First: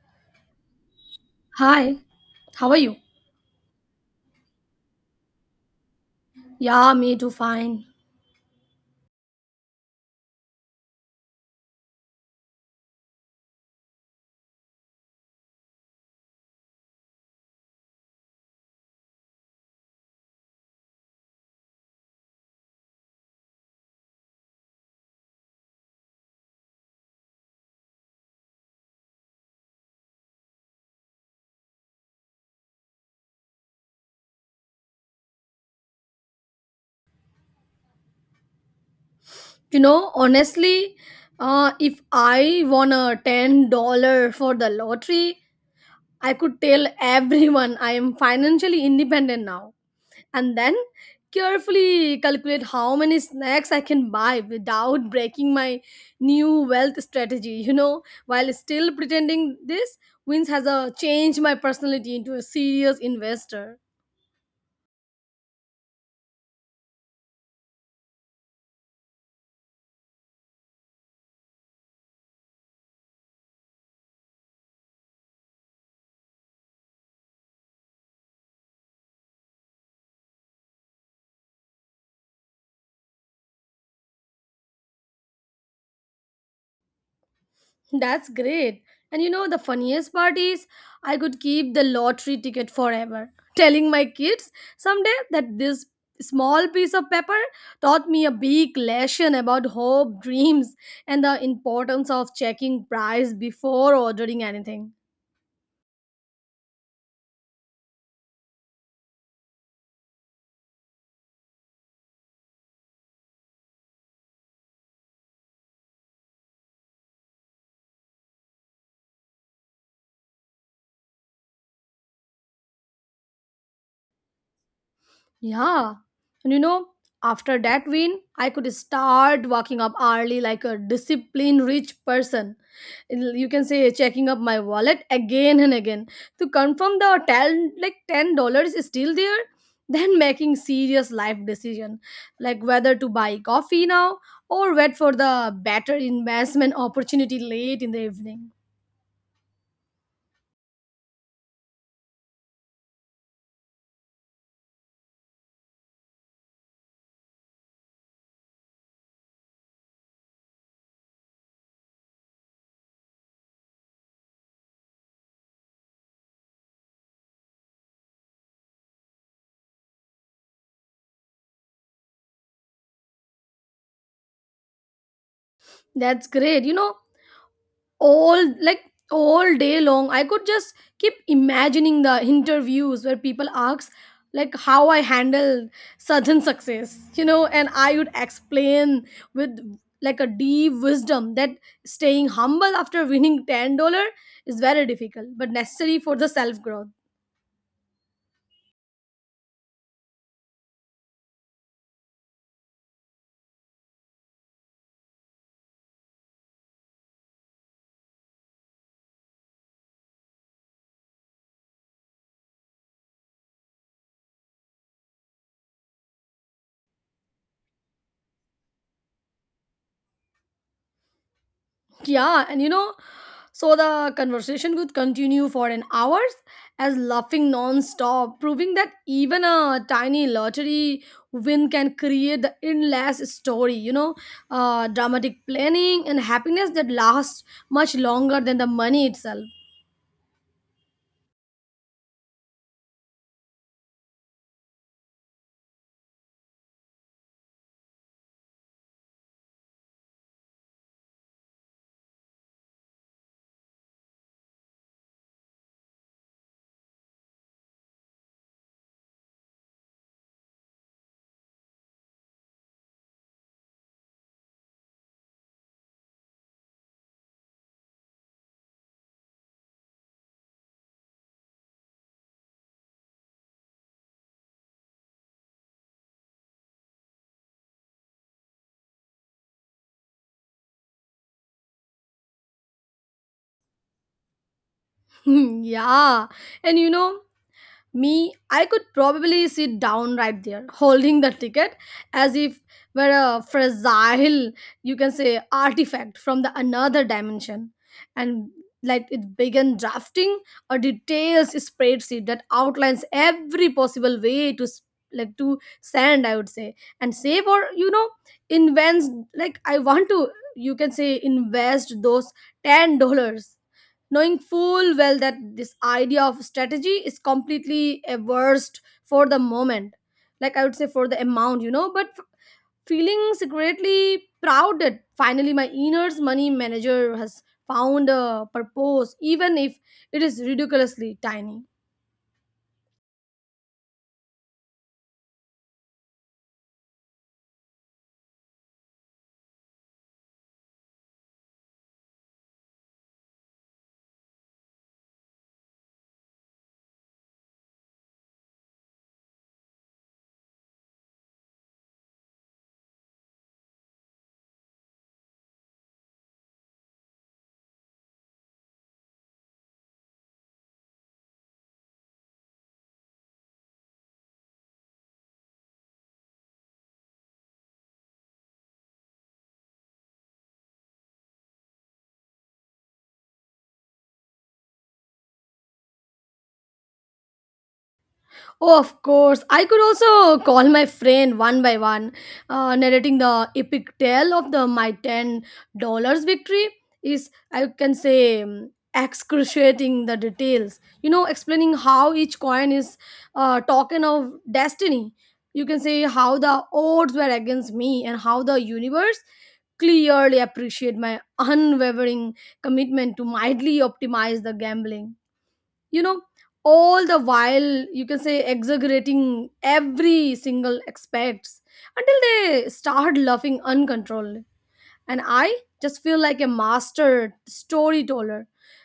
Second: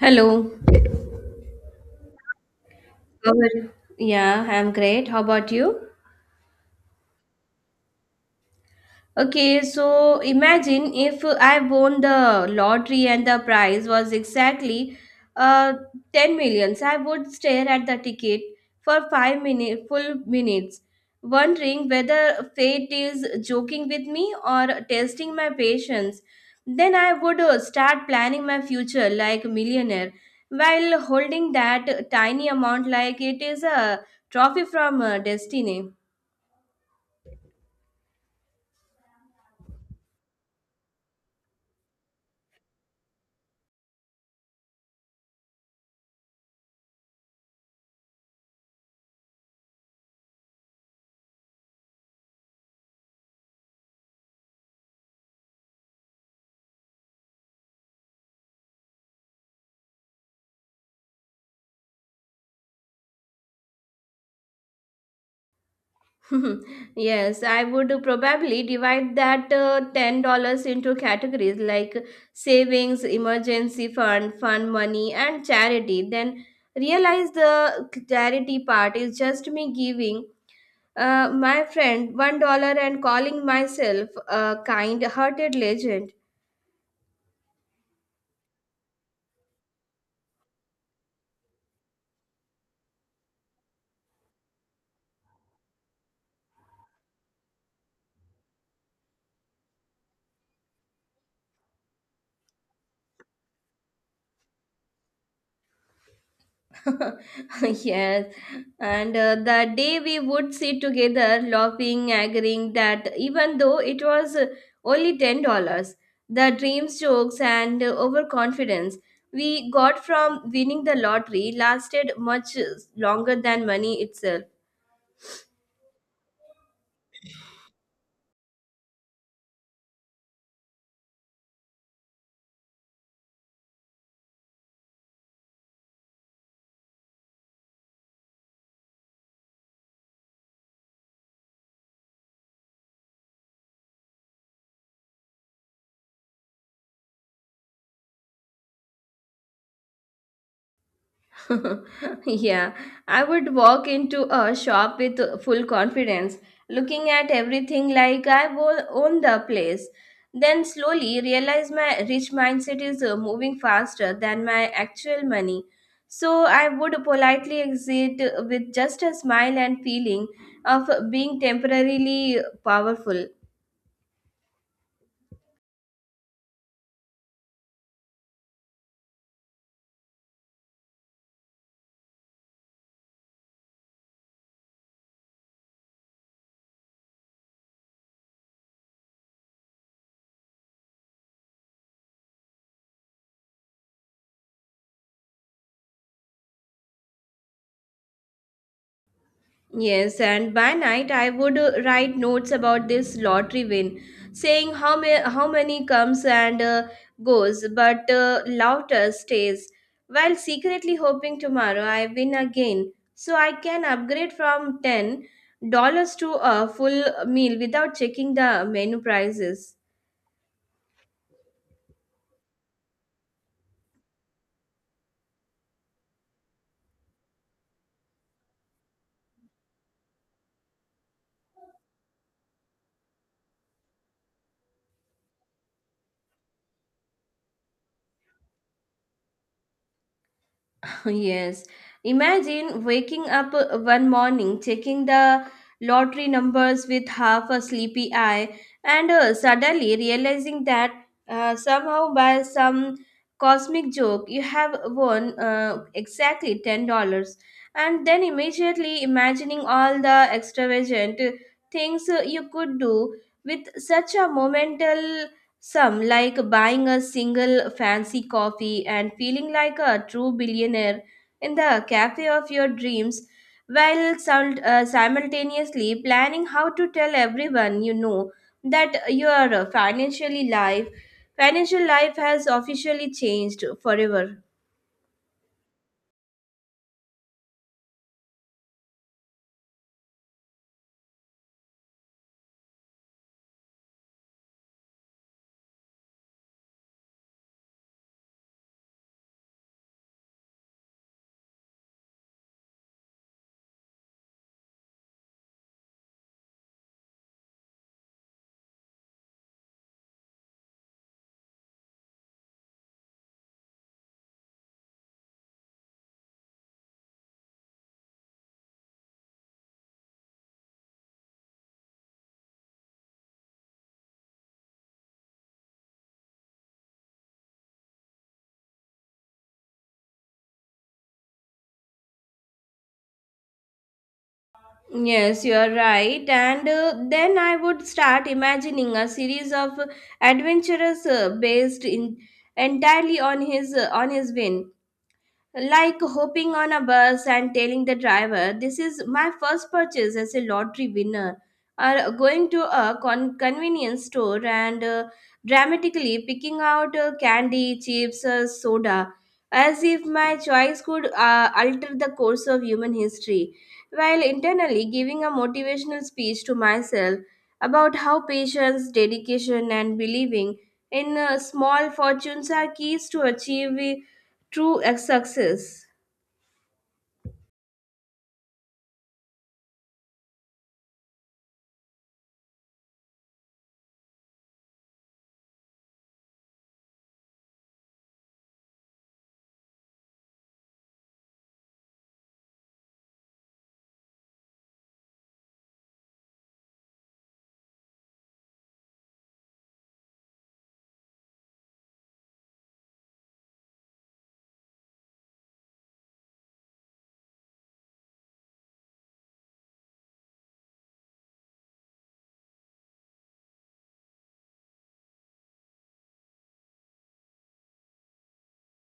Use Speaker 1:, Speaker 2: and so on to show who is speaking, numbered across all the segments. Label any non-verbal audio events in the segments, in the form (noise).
Speaker 1: Hello.
Speaker 2: Hi, how are you?
Speaker 1: How are you? Yeah, I'm great. How about you?
Speaker 2: Yeah, me too, fine.
Speaker 1: Okay, so imagine if I won the lottery and the prize was exactly uh, 10 millions. I would stare at the ticket for 5-minute, full minutes, wondering whether fate is joking with me or testing my patience. Then I would start planning my future like a millionaire while holding that tiny amount like it is a trophy from destiny.
Speaker 2: Honestly, if I won a $10 for the lottery, I could tell (laughs) everyone I am financially independent now. And then carefully calculate how many snacks I can buy without breaking my new wealth strategy, (laughs) while still pretending this wins has changed my personality into a serious investor.
Speaker 1: (laughs) Yes, I would probably divide that $10 into categories like savings, emergency fund, fund money, and charity. Then realize the charity part is just me giving my friend $1 and calling myself a kind hearted legend.
Speaker 2: That's great. And you know, the funniest part is I could keep the lottery ticket forever, telling my kids someday that this small piece of paper taught me a big lesson about hope, dreams, and the importance of checking price before ordering anything.
Speaker 1: (laughs) Yes, and the day we would sit together, laughing, agreeing that even though it was only $10, the dreams, jokes, and overconfidence we got from winning the lottery lasted much longer than money itself.
Speaker 2: Yeah. And you know, after that win, I could start waking up early like a disciplined rich person. It You can say checking up my wallet again and again to confirm the ten, like $10 is still there. (laughs) Then making serious life decision like whether to buy coffee now or wait for the better investment opportunity late in the evening.
Speaker 1: (laughs) Yeah, I would walk into a shop with full confidence, looking at everything like own the place. Then slowly realize my rich mindset is moving faster than my actual money. So I would politely exit with just a smile and feeling of being temporarily powerful.
Speaker 2: That's great. You know, all like all day long I could just keep imagining the interviews where people ask like how I handled certain success, you know, and I would explain with like a deep wisdom that staying humble after winning $10 is very difficult but necessary for the self growth.
Speaker 1: Yes, and by night I would write notes about this lottery win, saying how many comes and goes, but laughter stays, while secretly hoping tomorrow I win again, so I can upgrade from $10 to a full meal without checking the menu prices.
Speaker 2: Yeah, and you know, so the conversation could continue for an hours as laughing non-stop, proving that even a tiny lottery win can create the endless story, dramatic planning and happiness that lasts much longer than the money itself.
Speaker 1: (laughs) Yes. Imagine waking up one morning, checking the lottery numbers with half a sleepy eye, and suddenly realizing that somehow by some cosmic joke you have won exactly $10. And then immediately imagining all the extravagant things you could do with such a momental sum, like buying a single fancy coffee and feeling like a true billionaire in the cafe of your dreams while simultaneously planning how to tell everyone you know that your financial life has officially changed forever.
Speaker 2: (laughs) Yeah, and you know, me, I could probably sit down right there, holding the ticket as if were a fragile, you can say, artifact from the another dimension, and like it began drafting a detailed spreadsheet that outlines every possible way to like to send, I would say, and save, or you know, invents, like I want to, you can say, invest those $10, knowing full well that this idea of strategy is completely averse for the moment, like I would say for the amount, you know, but feeling secretly proud that finally my inner money manager has found a purpose even if it is ridiculously tiny.
Speaker 1: Yes, you are right. And then I would start imagining a series of adventurous based in entirely on his win. Like hopping on a bus and telling the driver, "This is my first purchase as a lottery winner," or going to a convenience store and dramatically picking out candy, chips, soda, as if my choice could alter the course of human history, while internally giving a motivational speech to myself about how patience, dedication, and believing in small fortunes are keys to achieving success.
Speaker 2: Oh, of course. I could also call my friend one by one, narrating the epic tale of the my $10 victory. Is I can say excruciating the details. You know, explaining how each coin is a token of destiny. You can say how the odds were against me and how the universe clearly appreciate my unwavering commitment to mildly optimize the gambling, you know, all the while, you can say, exaggerating every single aspects until they start laughing uncontrollably, and I just feel like a master storyteller,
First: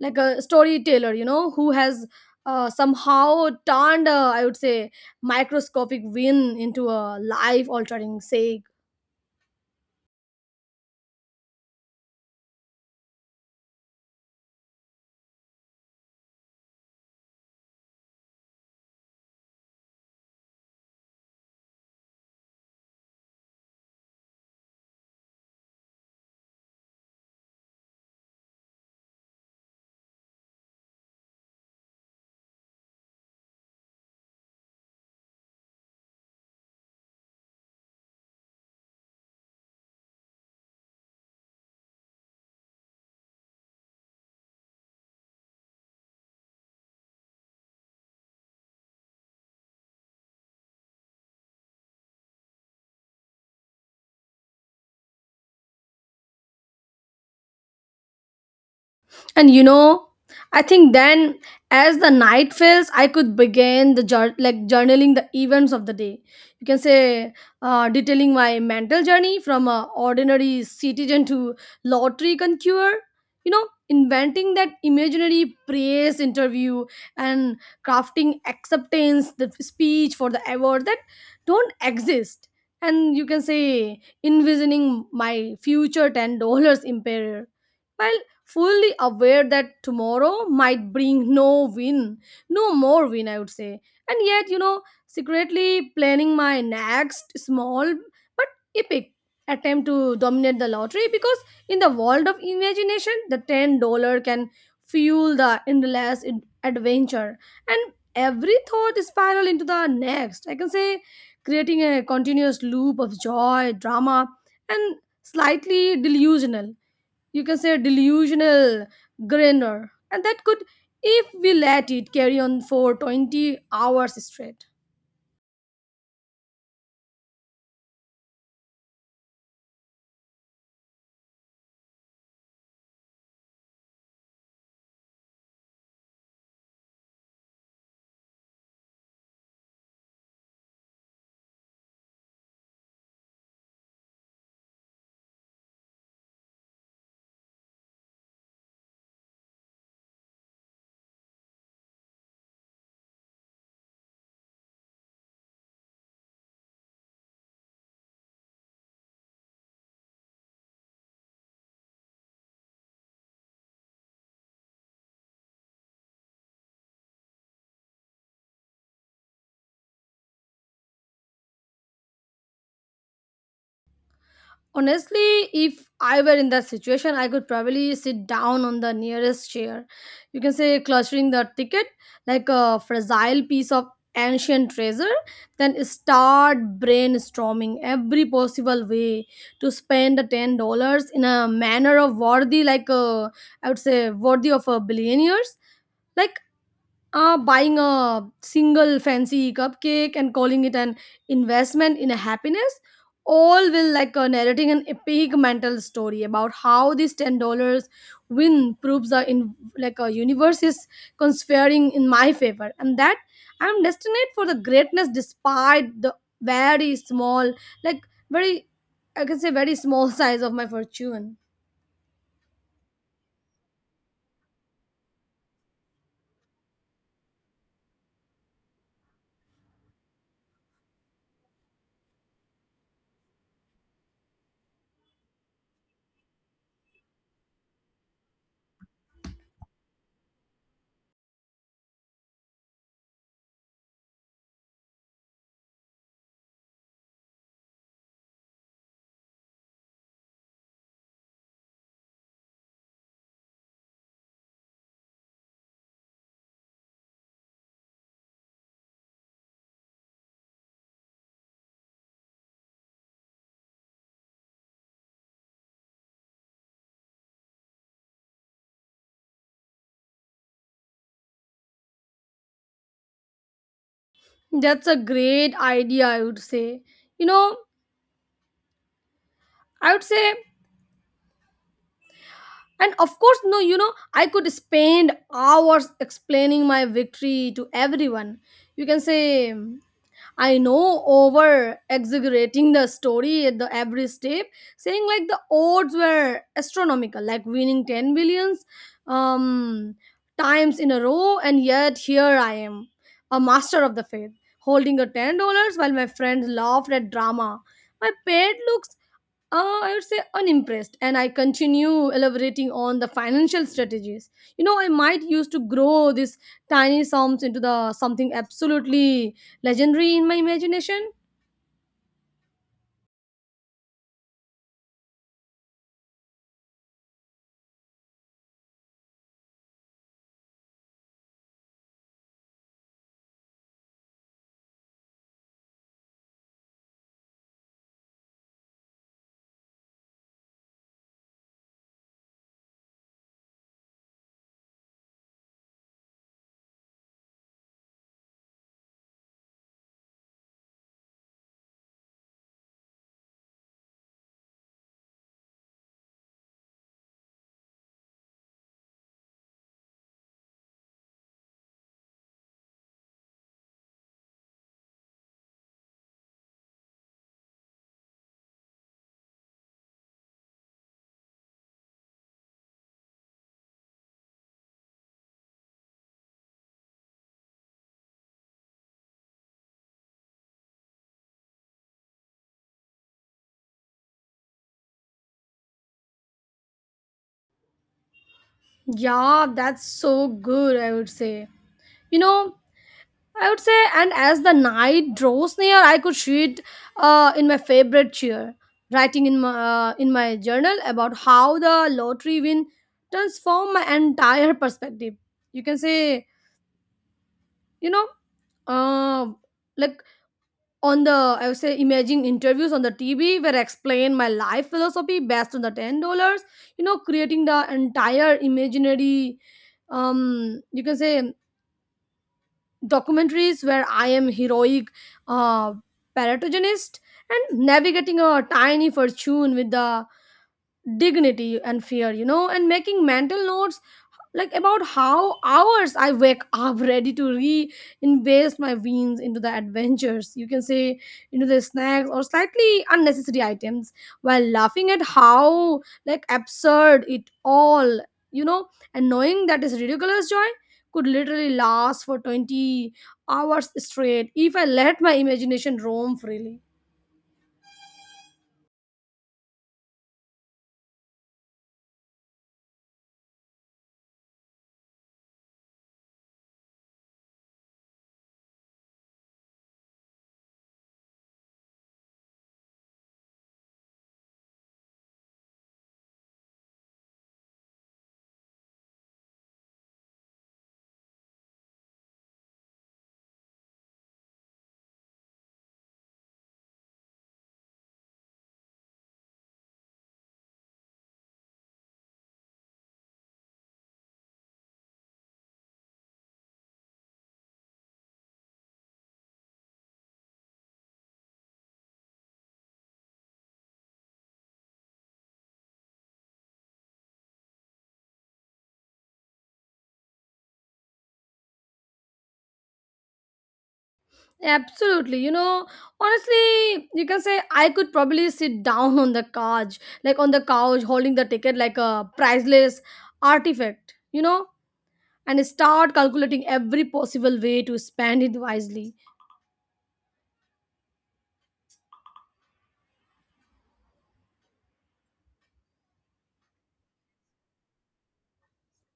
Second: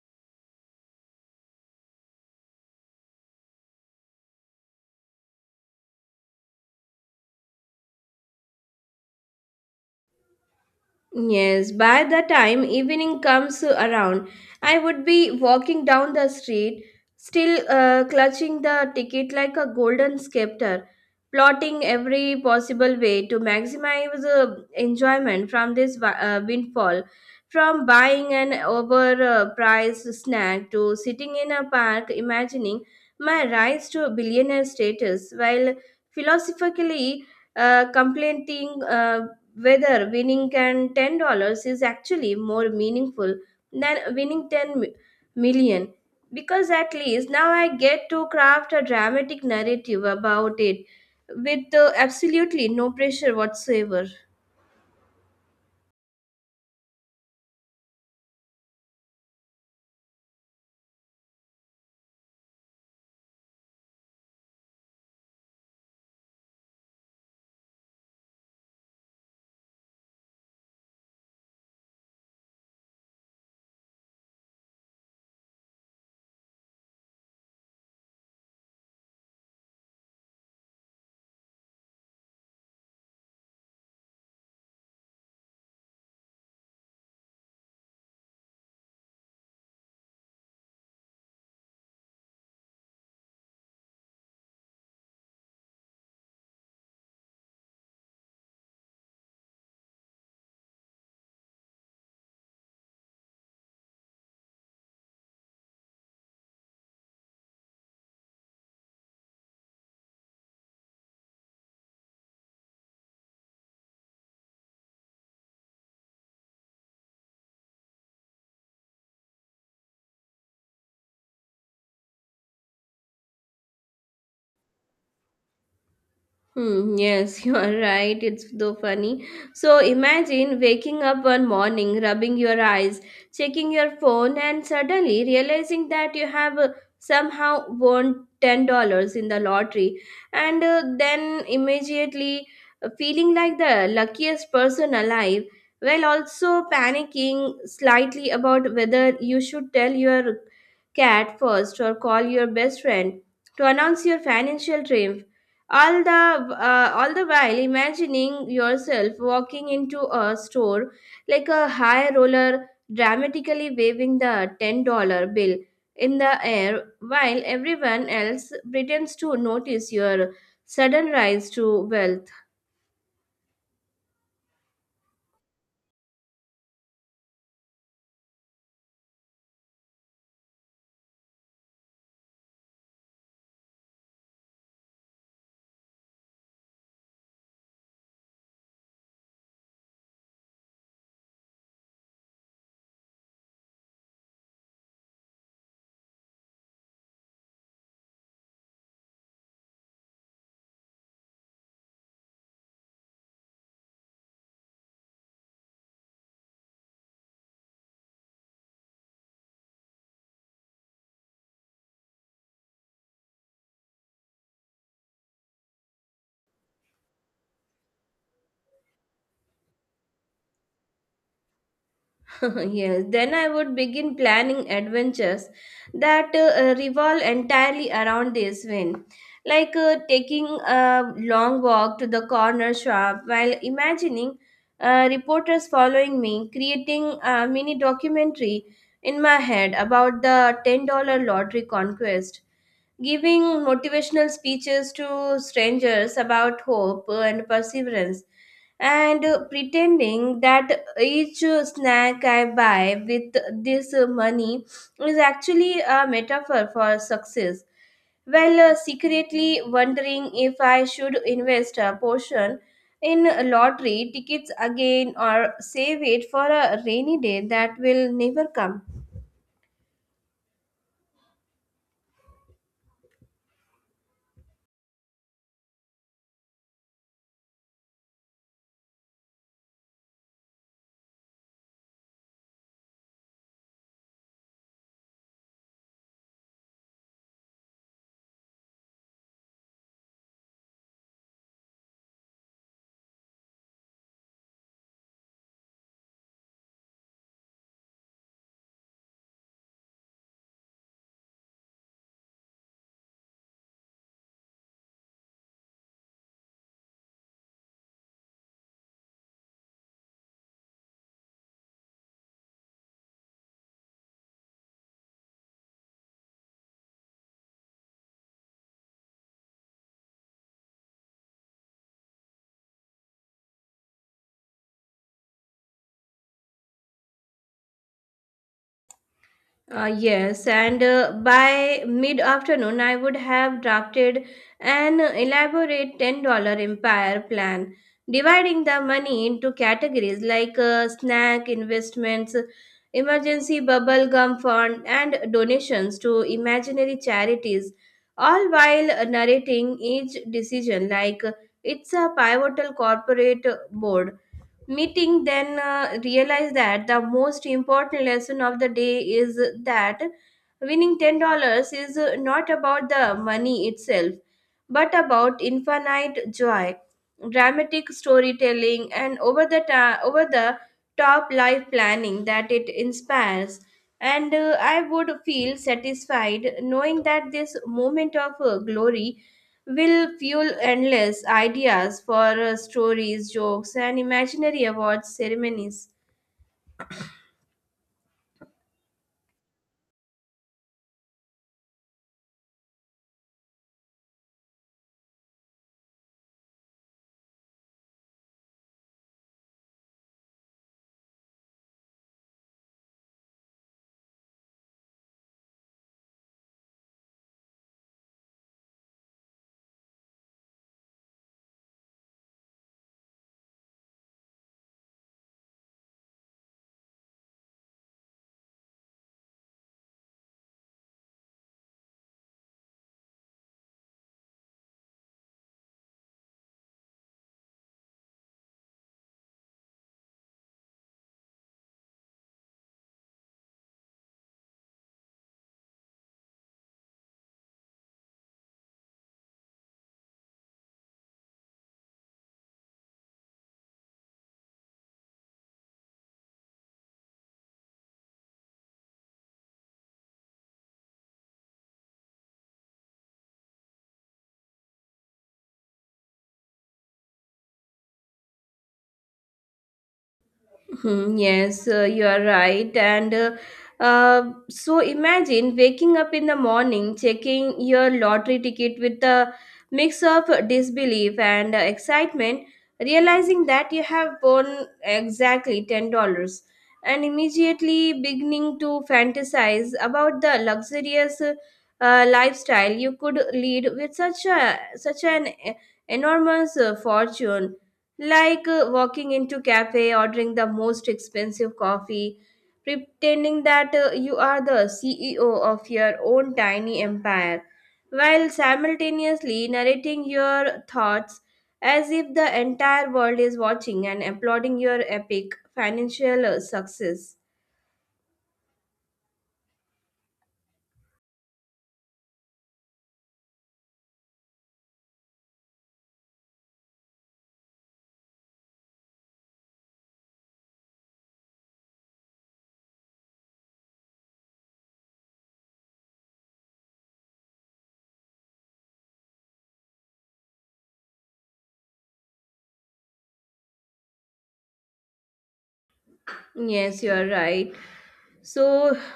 Speaker 2: like a storyteller, you know, who has somehow turned a, I would say, microscopic win into a life altering sake.
Speaker 1: Yes, by the time evening comes around, I would be walking down the street, still clutching the ticket like a golden scepter, plotting every possible way to maximize enjoyment from this windfall. From buying an overpriced snack to sitting in a park imagining my rise to billionaire status while philosophically complaining whether winning can $10 is actually more meaningful than winning million, because at least now I get to craft a dramatic narrative about it with absolutely no pressure whatsoever.
Speaker 2: And you know, I think then as the night fails, I could begin the like journaling the events of the day. You can say detailing my mental journey from a ordinary citizen to lottery conqueror. You know, inventing that imaginary praise interview and crafting acceptance, the speech for the award that don't exist. And you can say envisioning my future $10 (laughs) empire. Well, fully aware that tomorrow might bring no win, no more win, I would say. And yet, you know, secretly planning my next small but epic attempt to dominate the lottery, because in the world of imagination, the $10 can fuel the endless adventure, and every thought spiral into the next. I can say creating a continuous loop of joy, drama, and slightly delusional, you can say, delusional grandeur, and that could, if we let it, carry on for 20 hours straight.
Speaker 1: Hmm, yes, (laughs) you are right. It's so funny. So imagine waking up one morning, rubbing your eyes, checking your phone, and suddenly realizing that you have somehow won $10 in the lottery, and then immediately feeling like the luckiest person alive, while also panicking slightly about whether you should tell your cat first or call your best friend to announce your financial triumph all the all the while imagining yourself walking into a store like a high roller, dramatically waving the $10 bill in the air while everyone else pretends to notice your sudden rise to wealth.
Speaker 2: Honestly, if I were in that situation, I could probably sit down on the nearest chair, you can say clutching the ticket like a fragile piece of ancient treasure, then start brainstorming every possible way to spend the $10 in a manner of worthy like a, I would say, worthy of a billionaires, like buying a single fancy cupcake and calling it an investment in a happiness. All will like narrating an epic mental story about how this $10 win proves the in like a universe is conspiring in my favor and that I'm destined for the greatness despite the very small like very I can say very small (laughs) size of my fortune.
Speaker 1: (laughs) Yes, then I would begin planning adventures that revolve entirely around this win. Like taking a long walk to the corner shop while imagining reporters following me, creating a mini documentary in my head about the $10 lottery conquest, giving motivational speeches to strangers about hope and perseverance, and pretending that each snack I buy with this money is actually a metaphor for success. While secretly wondering if I should invest a portion in lottery tickets again or save it for a rainy day that will never come.
Speaker 2: That's a great idea I would say you know I would say And of course, no, you know, I could spend hours explaining my victory to everyone. You can say, I know, over exaggerating the story at the every step, saying like the odds were astronomical, like winning 10 billions um, times in a row, and yet here I am, a master of the faith, holding a $10 while my friends laughed at drama. My pet looks I would say unimpressed, and I continue elaborating on the financial strategies. You know, I might use to grow these tiny sums into the something absolutely legendary in my imagination.
Speaker 1: Yes, and by mid afternoon, I would have drafted an elaborate $10 empire plan, dividing the money into categories like snack, investments, emergency bubble gum fund, and donations to imaginary charities, all while narrating each decision like it's a pivotal corporate board meeting. Then realized that the most important lesson of the day is that winning $10 is not about the money itself but about infinite joy, dramatic storytelling, and over the top life planning that it inspires. And I would feel satisfied knowing that this moment of glory will fuel endless ideas for stories, jokes, and imaginary awards ceremonies.
Speaker 2: Yeah, that's so good. You know, I would say, and as the night draws near, I could sit in my favorite chair, writing in my journal about how the lottery win transformed my entire perspective. You can say, you know, uh, like on the, I would say, imaging interviews on the TV where I explain my life philosophy based on the $10, you know, creating the entire imaginary, you can say, documentaries where I am heroic, uh paratogenist, and navigating a tiny fortune with the dignity and fear, you know, and making mental notes like about how hours I wake up (laughs) ready to reinvest my wins into the adventures, you can say, into the snacks or slightly unnecessary items, while laughing at how like absurd it all, you know, and knowing that this ridiculous joy could literally last for 20 hours straight if I let my imagination roam freely.
Speaker 1: Hmm, yes, you are right. And so imagine waking up in the morning, checking your lottery ticket with a mix of disbelief and excitement, realizing that you have won exactly $10, and immediately beginning to fantasize about the luxurious lifestyle you could lead with such an enormous fortune, like walking into cafe, ordering the most expensive coffee, pretending that you are the ceo of your own tiny empire, while simultaneously narrating your thoughts as if the entire world is watching and applauding your epic financial success.
Speaker 2: Absolutely. You know, honestly, you can say I could probably sit (laughs) down on the couch, like on the couch, holding the ticket like a priceless artifact, you know, and start calculating every possible way to spend it wisely.
Speaker 1: Yes, you are right. So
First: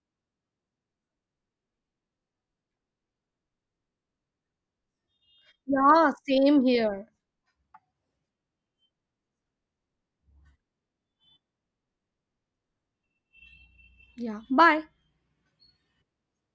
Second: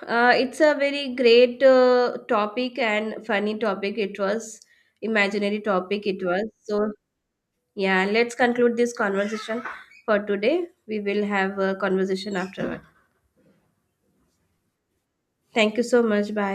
Speaker 1: it's a very great topic, and funny topic it was, imaginary topic
Speaker 2: Yeah,
Speaker 1: it was.
Speaker 2: same
Speaker 1: So,
Speaker 2: here.
Speaker 1: yeah, let's conclude this conversation for today. We will have a conversation afterward.
Speaker 2: Yeah, bye.
Speaker 1: Thank you so much. Bye.